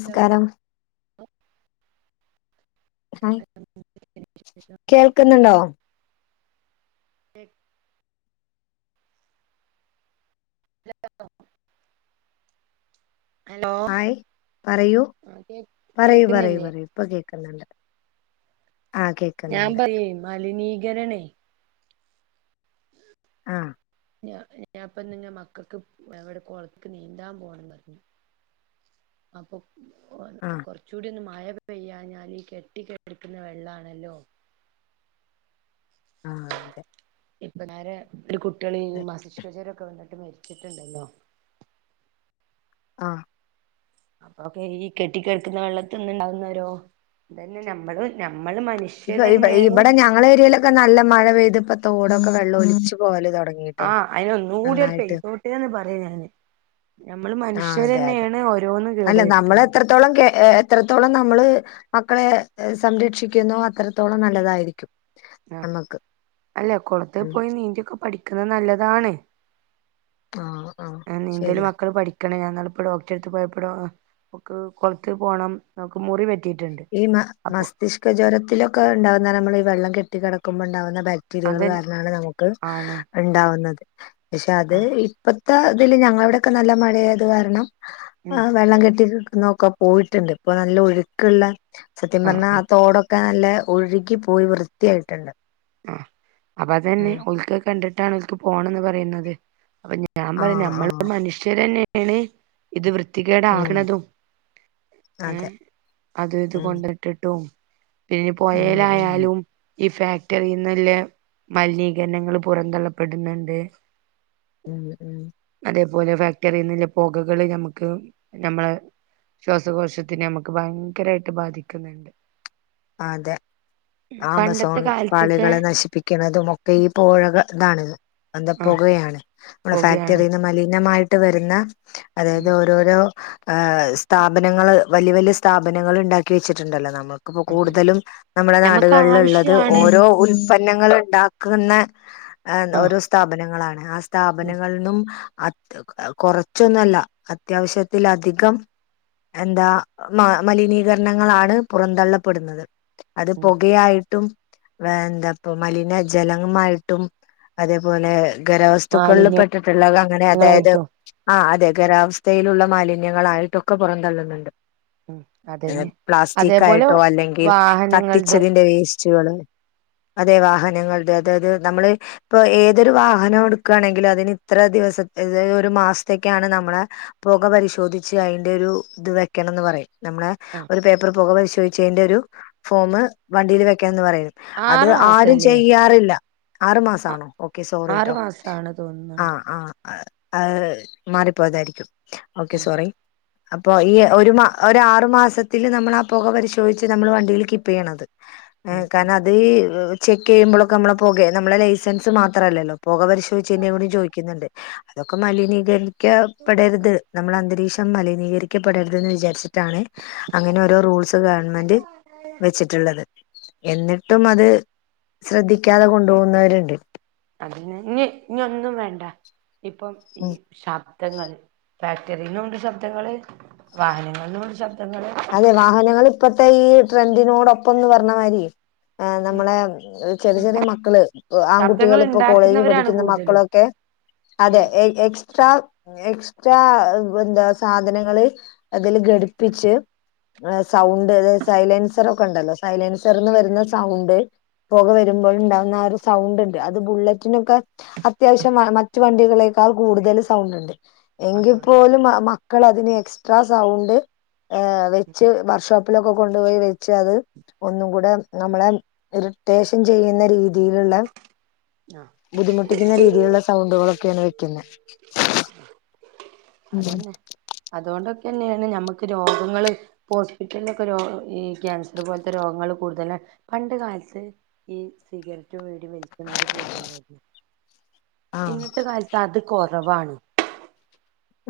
Hello hi. കേൾക്കുന്നുണ്ടോ? കേ [unintelligible] hello hi പറയൂ ആഹ് കേ പറയൂ പറയൂ കേക്കുന്നില്ലേ പറയൂ ഇപ്പൊ കേക്ന്ന്ണ്ട്. ഞാൻ പറ്യേ മലിനീകരണേ. ആഹ്. ഞ ഞാൻപ്പ ന്ന്ങ്ങ മക്കക്ക് എഹ് ഇവടെ കൊളത്ക്ക് നീന്താൻ പോണംന്നറഞ്ഞു. അപ്പൊ ഓൻ ആഹ്. കൊർച്ചൂട്യൊന്ന് മഴ പെയ്യാഞ്ഞാല് ഈ കെട്ടി കെടക്ക്‌ന്ന വെള്ളാണല്ലോ. ആഹ് അതെ. ഇപ്പ നേരെ ഒര് കുട്ടികള് ഈ അതെ മസ്തിഷ്ക ജ്വരൊക്കെ വന്നിട്ട് മരിച്ചിട്ടുണ്ടല്ലോ ആഹ് അപ്പൊക്കെ ഈ കെട്ടികെടക്കുന്ന വെള്ളത്തിന്ന് ഇണ്ടാവുന്നോരോ ഇതന്നെ ഞമ്മള് ഞമ്മള് മനുഷ്യ ഇബ ഇബ ഇബടെ ഞങ്ങളേരിയയിലൊക്കെ നല്ല മഴ പെയ്തപ്പ തോടൊക്കെ വെള്ളോലിച്ച് പോവല് തൊടങ്ങ് ആഹ്. അയിനൊന്നൂടിയൊന്ന് പെയ്തോട്ടേന്ന് പറയാ ഞാന്. ഞമ്മള് ആ അതെ അതെ മനുഷ്യരന്നേണ് അല്ല നമ്മളെത്രത്തോളം കേ ഏഹ് ഏഹ് എത്രത്തോളം നമ്മള് മക്കളെ സംരക്ഷിക്കുന്നോ അത്രത്തോളം നല്ലതായിരിക്കും. ആഹ്. നമ്മക്ക് അല്ല ഉം കൊളത്തിപ്പോയി നീന്തിയൊക്കെ പഠിക്കുന്നത് നല്ലതാണ് ആ ആ ആഹ് നീന്തല് ശരിയാ മക്കള് പഠി ക്ക്ണ്. ഞാൻ ഇന്നാള് ഇപ്പോ ഡോക്ടറെടുത്ത് പോയപ്പോ, ഡോ ഓൾക് കൊളത്ത് പോണം. ഓൾക്ക് മുറി പറ്റിട്ടുണ്ട് അപ്പോ. ക്ക ജ്വരത്തിലൊക്കെ ഇണ്ടാവുന്ന, നമ്മള് ഈ വെള്ളം കെട്ടി കടക്കുമ്പോണ്ടാവുന്ന ബാക് ക്ടിരിയകള് അതന്നെ കാരണാണ് നമുക്ക് ആണ് ഇണ്ടാവുന്നത്. പക്ഷേ അത് ആഹ് ഇപ്പ ത്ത ഇതില് ഞങ്ങളിവിടെയൊക്കെ നല്ല മഴയായത് കാരണം, ആ ഉം വെള്ളം കെട്ടി നോക്കും. പോയിട്ടുണ്ട് ഇപ്പ നല്ല ഒഴുക്ക്ള്ള സത്യം പറഞ്ഞാ, ആഹ് തോടൊക്കെ നല്ല ഒഴുകി പോയി വൃത്തിയായിട്ടുണ്ട്. ആഹ്, അപ്പ അതന്നെ. ഉം ഒഴുക്കൊക്കെ കണ്ടിട്ടാണ് ഓൽക് പോണംന്ന് പറയുന്നത്. അപ്പ ഞ ഞാൻ പറയും, ആഹ് ഞമ്മള് ആഹ് മനുഷ്യരെന്നേണ് ഇത് ഉം വൃത്തികേടാകണതും, അതെ ഏഹ്, അത് ഇത് ഉം കൊണ്ട് ഇട്ടിട്ടും പിന്നെ ഉം ഉം പൊയേലായാലും ഈ ഫാക്ട് ട്ടറീന്ന്ള്ള മലിനീകരണങ്ങള് പുറം തള്ളപ്പെടുന്നുണ്ട്. ഉം. ഉം അതേപോലെ ഫാക്ടറിന്ന് ഇള്ള പൊകകള് ഞമുക്ക് ഞമ്മള് ശ്വാസകോശത്തിനെ ഞമ്മുക്ക് ഭയങ്കരായിട്ട് ബാധിക്കുന്നുണ്ട്. അതെ, ആമസോൺ പണ്ടത്തെ പാളി കാലത്തൊക്കെ കളെ നശിപ്പിക്കണതും ഒക്കെ ഈ പോഴക ഇതാണ്. എന്താ ആഹ് പൊകയാണ്. നമ്മളെ പൊകയാണ് ഫാക്ടറീ മലിനമായിട്ട് വരുന്ന അതായത് ഉം ഓരോ ഓരോരോ ഏഹ് സ്ഥാപനങ്ങള് വല്യ വല്യ സ്ഥാപനങ്ങള് ഇണ്ടാക്കി വെച്ചിട്ടുണ്ടല്ലോ. നമുക്ക് അതന്നെ കൂടുതലും നമ്മുടെ ഞമ്മക്ക് നാടുകളില്ള്ളത്, ആവശ്യാണ് ഓരോ ഉൽപന്നങ്ങള് ഇണ്ടാക്കുന്ന ഏഹ് ആഹ് ഓരോ സ്ഥാപനങ്ങളാണ്. ആ ഉം സ്ഥാപനങ്ങൾന്നും കൊറച്ചൊന്ന്വല്ല. അത്യാവശ്യത്തിലധികം എന്താ? മ മലിനീകരണങ്ങളാണ് പുറന്തള്ള പെടുന്നത്. അത് ഉം പൊകയായിട്ടും വേറെന്താപ്പ മലിന ജലങ്ങമായിട്ടും, അതേപോലെ ഖരവസ്തുക്കളില് പെട്ടിട്ടുള്ളത് അങ്ങനെ അതായത് മാലിന്യങ്ങളായിട്ടും ആഹ് അതെ. ഖരാവസ്ഥയിലുള്ള മാലിന്യങ്ങളായിട്ടൊക്കെ പുറന്തള്ളുന്നുണ്ട്. ഉം ഏഹ് അതന്നെ അതേപോലെ പ്ലാസ്റ്റിക്കായിട്ടോ, അല്ലെങ്കിൽ വാഹനങ്ങൾത് കത്തിച്ചതിന്റെ വേസ്റ്റുകള് അതെ വാഹനങ്ങളുടെ, അതായത് നമ്മള് ഇപ്പോ ഏതൊരു വാഹനം എടുക്കാണെങ്കിലും, അതിന് ഇത്ര ദിവസ ഒരു മാസത്തേക്കാണ് നമ്മള് പൊക പരിശോധിച്ച് അയിന്റെ ഒരു ഇത് വെക്കണംന്ന് പറയാം. നമ്മളെ ആഹ് ഒരു പേപ്പർ പൊക പരിശോധിച്ചതിന്റെ ഒരു ഫോമ്, വണ്ടിൽ വെക്കണംന്ന് പറയുന്നത്. അത് ആറ് ആരും മാസല്ലേ ചെയ്യാറില്ല. ആറു മാസാണോ? ഓക്കെ ആറ് സോറിട്ടോ. മാസാണ് തോന്നുന്നുണ്ട് ആഹ് ആഹ്. അത് മാറിപ്പോയതായിരിക്കും. ഓക്കെ ഉം സോറി. അപ്പോ ഈ ഒരു മ ഒര് ആറു മാസത്തില് നമ്മളാ പൊക പരിശോ ഒഴിച്ച് നമ്മള് വണ്ടിയില് കീപ്പെയ്യണത് ഉം ഉം കാരണം അത് വെ- ചെക്കെയ്യുമ്പളൊക്കെ നമ്മളെ പൊകെ നമ്മളെ ലൈസൻസും മാത്രല്ലല്ലൊ പൊക പരിശോയ്ചേന്റേം കൂടി ചോയിക്കുന്നുണ്ട്. ഇതൊക്കെ മലിനീകരിക്കപ്പെടരുത് നമ്മള അന്തരീക്ഷം മലിനീകരിക്കപ്പെടരുത് ന്ന് വിചാരിച്ചി ട്ടാണ് അങ്ങനെ ഓരോ റൂൾസ് ഗവൺമെന്റ് വെച്ചിട്ടുള്ളത്. ആ എന്നിട്ടും അത് ശ്രദ്ധിക്കാതെ കൊണ്ടു പോകുന്നവരുണ്ട്. അതിന് ഞ് ഞ്ഞി ഒന്നും വേണ്ട ഇപ്പം ഈ. ഉം ശബ്ദങ്ങൾ ഫാക്ടറിന്നുണ്ട് ശബ്ദങ്ങള്, വാഹനങ്ങൾന്നുണ്ട് ശബ്ദങ്ങള്. അതെ വാഹനങ്ങൾ ഇപ്പത്തെ ഈ ട്രെൻഡിനോടൊപ്പംന്ന് പറഞ്ഞ മായിരി ആ നമ്മളെ... ഈ ചെറിയ ചെറിയ മക്കള് ശബ്ദങ്ങൾ ആൺകുട്ടികൾ ഇപ്പൊ കോളേജിൽ ഉണ്ടാക്കുന്നവരാണ് പഠിക്കുന്ന കൂടുതലും മക്കളൊക്കെ. അതെ ഉം എ എക്സ്ട്രാ- എക്സ്ട്രാ ഇപ്പെ എന്താ സാധനങ്ങള് അതില് ഘടിപ്പിച്ച്... ആ സൗണ്ട് അതായ സൈലൻസറൊക്കെ ഉണ്ടല്ലോ സൈലൻസർന്ന് വരുന്ന സൗണ്ട്.. പൊക വരുമ്പോഴുണ്ടാകുന്ന ആ ഒരു സൗണ്ട് ഉണ്ട് അത് ബുള്ളറ്റിനൊക്കെ.. അത്യാവശ്യമാണ് മറ്റു വണ്ടികളെക്കാൾ കൂടുതൽ സൗണ്ട് ഇണ്ട്. ആ എങ്കിൽ സൗണ്ട് പോലും മ മക്കൾ അതിന് എക്സ്ട്രാ സൗണ്ട്. ആഹ് വെച്ച് വർഷോപ്- ലൊക്കെ കൊണ്ടുപോയി വെച്ച് അത് ഒന്നും കൂടെ നമ്മളെ ഇറിട്ടേഷൻ ചെയ്യുന്ന രീതി രീതിയിലിള്ളെ ആ ബുദ്ധിമുട്ടിക്കുന്ന രീതിയിലുള്ള സൗണ്ടുകളൊക്കെയാണ് വെക്കുന്നെ അതെനെ അതൊണ്ടൊക്കെന്നെണ് നമ്മക്ക് രോഗങ്ങള്. ഇപ്പ ഹോസ്പിറ്റലിലൊക്കെ രോ ഈ ക്യാൻസർ പോലത്തെ രോഗങ്ങള് കൂടുതല പണ്ട് കാലത്ത്. ഈ സിഗരറ്റും വീടി വലിക്കുന്നര് കൂടുതലായിരുന്നു. ആ ഇന്നത്തെ കാലത്ത് അത് കൊറവാണ്.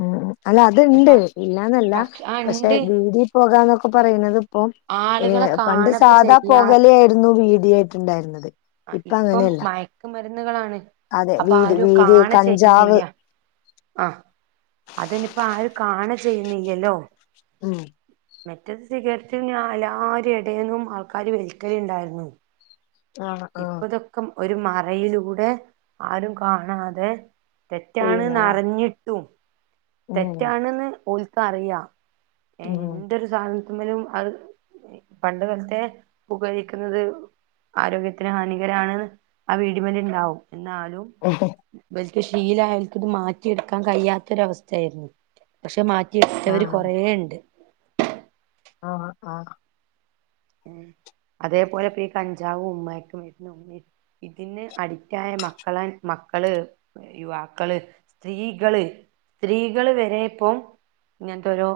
ഉം ഉം അല്ല അത്ണ്ട് പ ഇല്ലാന്നല്ല പക്ഷ ആ പക്ഷെ ഉണ്ട് വീടി പോകാന്നൊക്കെ പറയുന്നത്. ഇപ്പൊ ആളുകളെ പണ്ട് കാണപ്പൊ സാധാ ചെയ്യാ പൊകലെയാര്ന്നു വീടിയായിട്ടുണ്ടായിരുന്നത്. അ ഇപ്പം മയക്കുമരുന്നുകളാണ്. അതെ അപ്പ വീതി ആരും വീതി കാണെ കഞ്ചാവ് ചെയ്യുന്നില്ല. ആഹ അതെനിപ്പോ ആരും കാണെ ചെയ്യുന്നില്ലല്ലോ ഉം മറ്റെത് സിഗരറ്റ് ഞാ എല്ലാരെടേന്നും ആൾക്കാര് വലിക്കലിണ്ടായിരുന്നു. ആഹ് ആഹ് ഇപ്പ ഇതൊക്കെ ഒരു മറയിലൂടെ ആരും കാണാതെ. തെറ്റാണ്ന്ന് ചെയ്യുന്നതാ അറിഞ്ഞിട്ടും ഉം തെറ്റാണെന്ന് ഓൽക്ക് അറിയാ ഏഹ് ഉം എന്തൊരുതാണ്. മിലും അത് പണ്ട് തൊട്ടേ പുകവലിക്കുന്നത് ആരോഗ്യത്തി- ന് ഹാനികരാണ് ആ വീടിമല്ണ്ടാവും എന്നാലും. എഹെ ഇബൽക്ക് ശീലായൊൽക് ഇത് മാറ്റിയെടുക്കാൻ കഴിയാത്തൊര അവസ്ഥയായിരുന്നു പക്ഷെ മാറ്റി- എട്ത്തോര് കൊറേ ഇണ്ട്. ആഹ ആഹ ഏഹ് അതേപോലെ ഇപ്പ ഈ കഞ്ചാവും മയക്ക മരുന്നും ഇ- ഇതിന് അഡിറ്റായ മക്കളെ മക്കള്. യുവാക്കള് സ്ത്രീകള് സ്ത്രീകള് വെരെ ഇപ്പൊ ഇങ്ങനത്തെ ഒരോ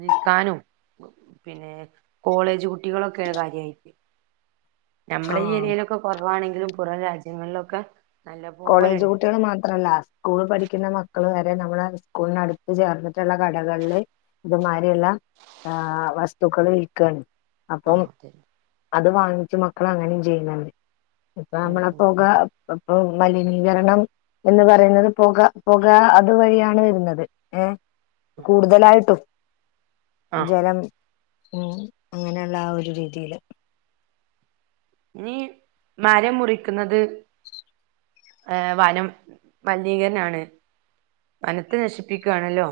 വിൽക്കാനും പിന്നെ കോളേജ് കു- കുട്ടികളൊക്കെയാണ് കാര്യയിട്ട് നമ്മളെ ഈ ആഹ് ഏരിയിലൊക്കെ കൊ - കുറവാണെങ്കിലും പുറം രാജ്യങ്ങളിലൊക്കെ നല്ല കോളേജ് പോലെണ്ട് കുട്ടിൾ മാത്രല്ലാസ്- സ്കൂള് പഠിക്കുന്ന മക്കള് വരെ നമ്മള് സ്കൂളിനടുത്ത് ചേർന്നിട്ടുള്ള കടകളില് ഇതുമാരിള്ള ആഹ് വസ്തുക്കൾ വിൽക്കാണ്. ആ അപ്പം അതെ അത് വാങ്ങിച്ചു മക്കൾ അങ്ങനിം ചെയ്യുന്നുണ്ട് ഇപ്പൊ ഉം നമ്മളെ ഉം പൊക ഉം ഇപ്പൊ മലിനീകരണം എന്ന് പറയുന്നത് പൊക പൊക അതുവഴിയാണ് വരുന്നത് ഏഹ് കൂടുതലായിട്ടും ആ ജലം ഉം അങ്ങനെയുള്ള ആ ഒരു രീതിയില്. ഇനി മരം മുറിക്കുന്നത് ഏഹ് വനം മലിനീകരണാണ് വനത്തെ നശിപ്പിക്കാണല്ലോ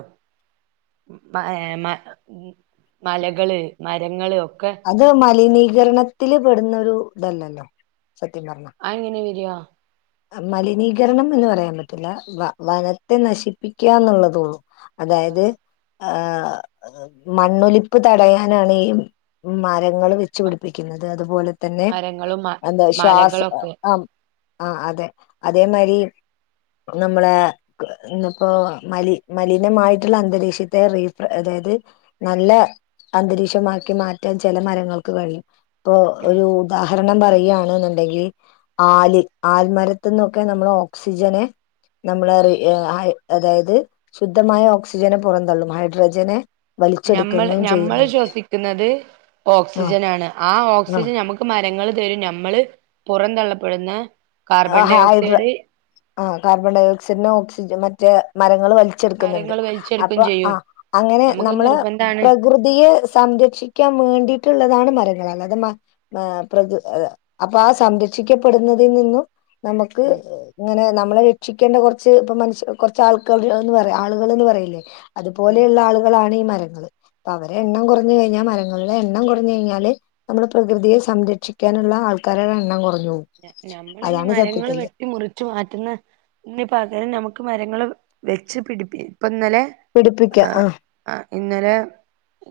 ഏഹ് മ മലകള് മരങ്ങള് ഒക്കെ അത് മലിനീകരണത്തില് പെടുന്നൊരു ഇതല്ലല്ലോ സത്യം പറഞ്ഞ. അഹ് എങ്ങനെ വരാ മലിനീകരണം എന്ന് പറയാൻ പറ്റില്ല വ വനത്തെ നശിപ്പിക്കാന്നുള്ളതൊള്ളൂ. അതായത് ഏഹ് മണ്ണൊലിപ്പ് തടയാനാണ് ഈ മരങ്ങൾ വെ ച്ചു പിടിപ്പിക്കുന്നത്. അതുപോലെ തന്നെ മരങ്ങളും എന്താ ശ്വാസ മലകളൊക്കെ ആ ആ അതെ അതേ മാരി നമ്മളെ ഇന്ന് പ്പോ മലി മലിനമായിട്ടുള്ള അന്തരീക്ഷത്തെ റീഫ്ര അതായത്. നല്ല അന്തരീക്ഷമാക്കി മാറ്റാൻ ചെല മരങ്ങൾക്ക് കഴിയും ഇപ്പൊ ഒരു ഉദാഹരണം പറയാണ്ന്നുണ്ടെങ്കിൽ ആല് ആൽമരത്തുന്നൊക്കെ നമ്മള് ഓക്സിജനെ നമ്മള് പറയും ഏഹ് ആയ് അതായത് ശുദ്ധമായ ഓക്സിജനെ പുറം തള്ളും ഹൈഡ്രജനെ ഞമ്മള് വലിച്ചെടുക്കുന്നതും ഞമ്മള് ചെയ്യുന്നുണ്ട് ശ്വസിക്കുന്നത് ഓക്സിജൻ ആണ് ആ ഓക്സിജൻ നമുക്ക് മരങ്ങള് തരും നമ്മള് പുറം തള്ളപ്പെടുന്ന ആഹ് ഹൈഡ്ര ആ കാർബൺഡൈഓക്സൈഡിനെ ഓക്സിജ മറ്റെ മരങ്ങൾ വലി ച്ചെടുക്കുന്നുണ്ട് മരങ്ങൾ വലിച്ചെടുക്കും അപ്പൊ ആ ചെയ്യും അങ്ങനെ നമുക്ക് നമ്മള് നിർബന്ധാണ് പ്രകൃ തിയെ സംരക്ഷിക്കാൻ വേണ്ടിട്ടുള്ളതാണ് മരങ്ങള് അല്ലാതെ മ ആഹ് പ്രകൃ അത് അപ്പൊ ആ സംരക്ഷിക്കപ്പെടുന്നതിൽ നിന്നും നമുക്ക് ഉം ങ്ങനെ നമ്മളെ രക്ഷിക്കേണ്ട കുറച്ച് ഇപ്പ മനുഷ്യ കുറച്ച് ആൾക്കാര്ന്ന് പറ ആളുകള്ന്ന് പറയില്ലേ ഉം അതുപോലെയുള്ള ആളുകളാണ് ഈ മരങ്ങള് അപ്പൊ അവരെ എണ്ണം കുറഞ്ഞ കഴിഞ്ഞാ മരങ്ങളുടെ എണ്ണം കുറഞ് കഴിഞ്ഞാല് നമ്മുടെ പ്രകൃതിയെ സംരക്ഷിക്കാനുള്ള ആൾക്കാരുടെ എണ്ണം കുറഞ്ഞു പോവും ഏഹ് ഞമ്മളിനി മരങ്ങള് വെട്ടി മുറി ച്ചു മാറ്റുന്ന ന് പകരം നമുക്ക് മരങ്ങള് വെച്ച് പിടിപ്പി ഇപ്പ ഇന്നലെ ആഹ് ആഹ് ഇന്നലെ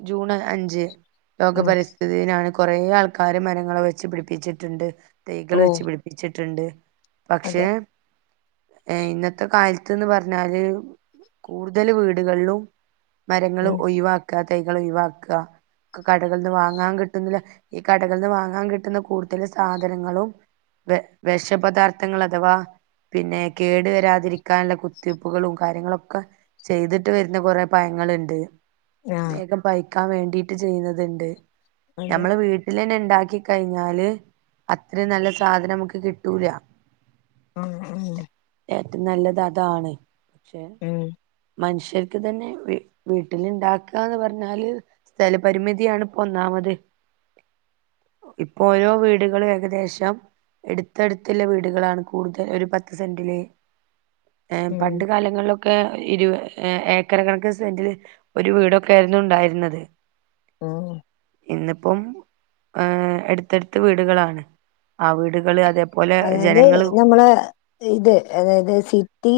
ജൂണ് അഞ്ച് ഉം ലോകപരിസ് ഥിതി ദിനാണ് കുറേ ആൾക്കാര് മരങ്ങള് വെച്ച് പിടിപ്പിച്ചിട്ടുണ്ട് തൈകൾ ഓ വെച്ച് പിടിപ്പ ച്ചിട്ടുണ്ട് പക്ഷെ അതെ ഏഹ് ഇന്നത്തെ കാലത്ത്ന്ന് പറഞ്ഞാല് കൂടുതല് വീടുകളിലും മരങ്ങള് ഉം ഒഴിവാക്ക തൈകൾ ഒയിവാക്ക ഒക്കെ കടകളിൽ നിന്ന് വാങ്ങാൻ കിട്ടുന്നില്ല ഈ കടകളിൽന്ന് വാങ്ങാൻ കിട്ടുന്ന കൂടുതൽ സാധനങ്ങളും വെ വെഷ പദാർത്ഥങ്ങൾ അഥവാ പിന്നെ കേടു വരാതിരിക്കാനുള്ള കുത്തിവയ്പ്പുകളും കാര്യങ്ങളൊക്കെ ചെയ്തിട്ട് വരുന്ന കൊറെ പയങ്ങളുണ്ട് ആഹ് വേഗം പയ്ക്കാൻ വേണ്ടിട്ട് ചെയ്യുന്നത്ണ്ട് അതെ ഞമ്മള് വീട്ടി ട്ടിലെന്നെ ണ്ടാക്കി കഴിഞ്ഞാല് അത്രയും നല്ല സാധനം മുക്ക് കിട്ടൂല ഉം ഏറ്റം നല്ലത് അതാണ് പക്ഷെ ഉം മനുഷ്യർക്ക് തന്നെ വീ വീട്ടിലുണ്ടാക്കാന്ന് പറഞ്ഞാല് സ്ഥലപരിമിതിയാണ് ഇപ്പ ഒന്നാമത് ഇപ്പൊ ഓരോ വീടുകളും ഏകദേശം എടുത്തടുത്തുള്ള വീടുകളാണ് കൂടുതൽ ഒരു പത്ത് സെന്റിലെ ഏഹ് പണ്ട് ഉം കാലങ്ങളിലൊക്കെ ഇരുവ ഏക്കറ് കണക്കന് സെന്റില് ഒരു വീടൊക്കെ ആയിരുന്നു ഉണ്ടായിരുന്നത് ആഹ് ഇന്നിപ്പം ഏഹ് എടുത്തടുത്ത് വീടുകളാണ് ആ വീടുകൾ അതേ അതായത് നമ്മടെ ഇത് അതായത് സിറ്റി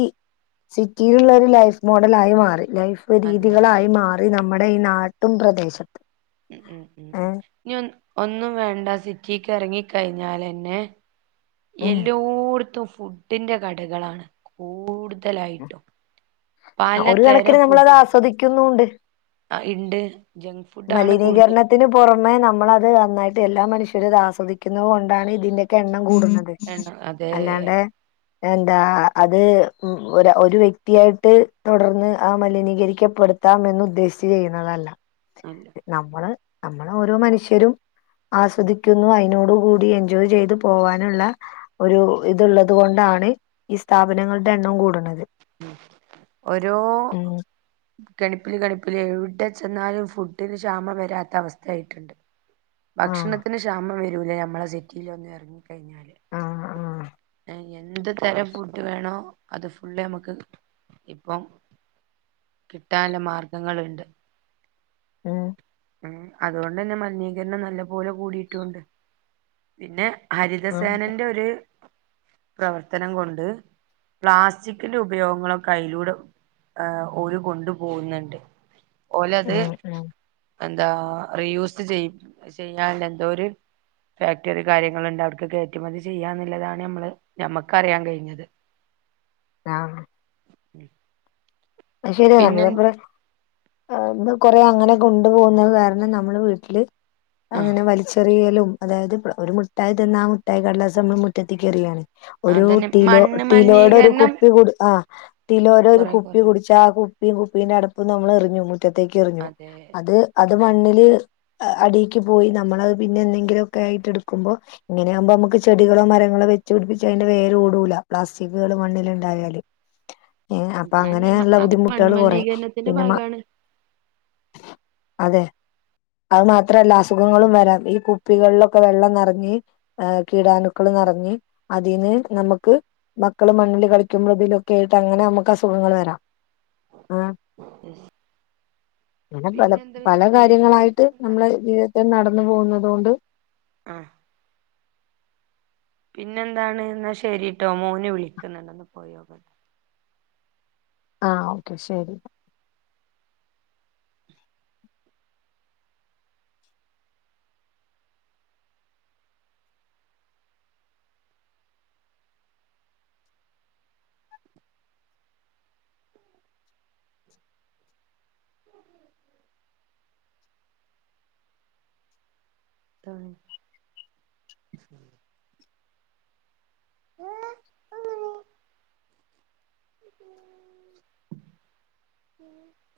സിറ്റിയിലുള്ള ഒരു ലൈഫ് മോഡൽ ആയി മാറി ലൈഫ് അതെ രീതികളായി മാറി നമ്മുടെ ഈ നാട്ടും പ്രദേശം ഉം ഉം ഉം നി ഒ ഒന്നും വേണ്ട സിറ്റിക്ക് ഇറങ്ങിക്കഴിഞ്ഞാലെന്നെ ഉം എല്ലോടത്തും ഫുഡിന്റെ കടകളാണ് കൂടുതലായിട്ടും ഒരു പലതരം കണക്കിന് നമ്മള് അത് ആസ്വദിക്കുന്നു ഉണ്ട് ആഹ് ഇണ്ട് ജങ്ക് ഫുഡ് ആണ് കൂടുതലും മലിനീകരണത്തിന് പുറമെ നമ്മളത് നന്നായിട്ട് എല്ലാ മനുഷ്യരും ഇത് ആസ്വദിക്കുന്നത് കൊണ്ടാണ് ഇതിന്റെയൊക്കെ എണ്ണം കൂടുന്നത് എണ്ണ അതെ അല്ലാണ്ടേ എന്താ അത് ഒരു വ്യക്തിയായിട്ട് തുടർന്ന് ആ മലിനീകരിക്കപ്പെടു ത്താം എന്ന് ഉദ്ദേശിച്ച് ചെയ്യുന്നതല്ല അതെ നമ്മള് നമ്മള ഓരോ മനുഷ്യരും ഉം ആസ്വദിക്കു ന്നു അതിനോട് കൂടി എൻജോയ് ചെയ്ത് പോകാനുള്ള ഒരു ഇത്ള്ളത് കൊണ്ടാണ് ഈ സ്ഥാപനങ്ങളുടെ എണ്ണം കൂടുന്നത് ഒരോ ഉം കടുപ്പില് കടുപ്പില് എവിടെ ചെന്നാലും ഫുഡിന് ക്ഷാമം വരാത്ത അവസ്ഥയായിട്ടുണ്ട് ആഹ് ഭക്ഷണത്തിന് ക്ഷാമം വരൂല ഞമ്മളെ സിറ്റിൽ ഒന്ന് ഇറങ്ങി കഴിഞ്ഞാല് ആഹ് ആഹ് എന്ത് തരം ഫുഡ് വേണോ അത് ഫുള് നമുക്ക് കിട്ടും ഇപ്പം കിട്ടാന് മാർഗങ്ങളുണ്ട് ഉം ഉം അതുകൊണ്ട് തന്നെ മലിനീകരണം നല്ലപോലെ കൂടിയിട്ടും ഉണ്ട് പിന്നെ ആഹ് ഹരിതസേനേന്റെ ഒരു പ്രവർത്തനം കൊണ്ട് പ്ലാസ്റ്റിക്കിന്റെ ഉപയോഗങ്ങളൊക്കെ അയിലൂടെ ഓര് കൊണ്ടു പോകുന്നുണ്ട് ഓലത് ഉം ഉം എന്താ റീയൂസ് ചെയ് ചെയ്യാൻ എന്തോ ഒര് ഫാക്ടറി കാര്യങ്ങളുണ്ട് അവർക്ക് കയറ്റുമതി ചെയ്യാന്നുള്ളതാണ് നമ്മള് ഞമ്മക്ക് അറിയാൻ കഴിഞ്ഞത് [inaudible] ആഹ് [inaudible] അത് ശരിയ പിന്നെ നമ്മളെ [unintelligible] ഇത് കൊറേ അങ്ങനെ കൊണ്ടു പോകുന്നത് കാരണം നമ്മള് വീട്ടില് ആ അങ്ങനെ വലിച്ചെറിയലും അതായത് ഒരു മുട്ടായി തിന്ന ആ മുട്ടായി കടലാസ്‌ നമ്മള് മുറ്റത്തേക്കെറിയാണ് ഒരു അതന്നെ ടിലോ മണ്ണ് ടിലോടെ ഒരു മലിനീകരണം കുപ്പിടു ആ ടിലോയുടെ ഒരു കൊറെ കുപ്പി- കൊറഞ്ഞു പക്ഷെ ആ കുപ്പിയും കുപ്പീന്റെ അടപ്പും നമ്മ എറിഞ്ഞു മുറ്റത്തേക്ക് എറിഞ്ഞു അതെ അത് അത് മണ്ണില്- അടിക്ക് പോയി നമ്മള് അത് പിന്നെ എന്തെങ്കിലുമൊക്കെ ആയിട്ട് എടുക്കുമ്പോ- ഇങ്ങനെ ആകുമ്പോ നമുക്ക് ചെടികളോ മരങ്ങളോ വെച്ച് പിടിപ്പിച്ച് അതിന്റെ വേര് ഓടുല പ്ലാസ്റ്റിക്കുകള് മണ്ണില് ഉണ്ടായാല് ഏ അപ്പൊ അതന്നെ അങ്ങനെയുള്ള അത് മണ്ണ് ബുദ്ധിമുട്ടുകള് കൊറയും മലിനീകരണത്തിന്റെ പിന്നെ മക്ക ഭാഗമാണ് - അതെ അതു മാത്രല്ല അസുഖങ്ങളും വരാം ഈ- കുപ്പികളിലൊക്കെ വെള്ളം നെറഞ്ഞ് കീടാനുക്കൾ നെറഞ്ഞ് അതിന് നമുക്ക്- മക്കള് മണ്ണിൽ കളിക്കുമ്പോൾ ഇതിലൊക്കെ ആയിട്ട് അങ്ങനെ നമുക്ക് അസുഖങ്ങൾ വരാം ആഹ് എസ് അങ്ങനെ പല പല കാര്യങ്ങളായിട്ട് പിന്നെ നമ്മള് ജീവിത്തിൽ നടന്നു പോകുന്നുന്നത് കൊണ്ട്- ആഹ് പിന്നെന്താണ് എന്നാ ശരിട്ടോ മോന് വിളിക്കുന്നുണ്ടന്ന് ഒന്ന് പോയി നോക്കട്ടെ ആ ഓക്കെ ശരി ആഹ് [inaudible] [inaudible]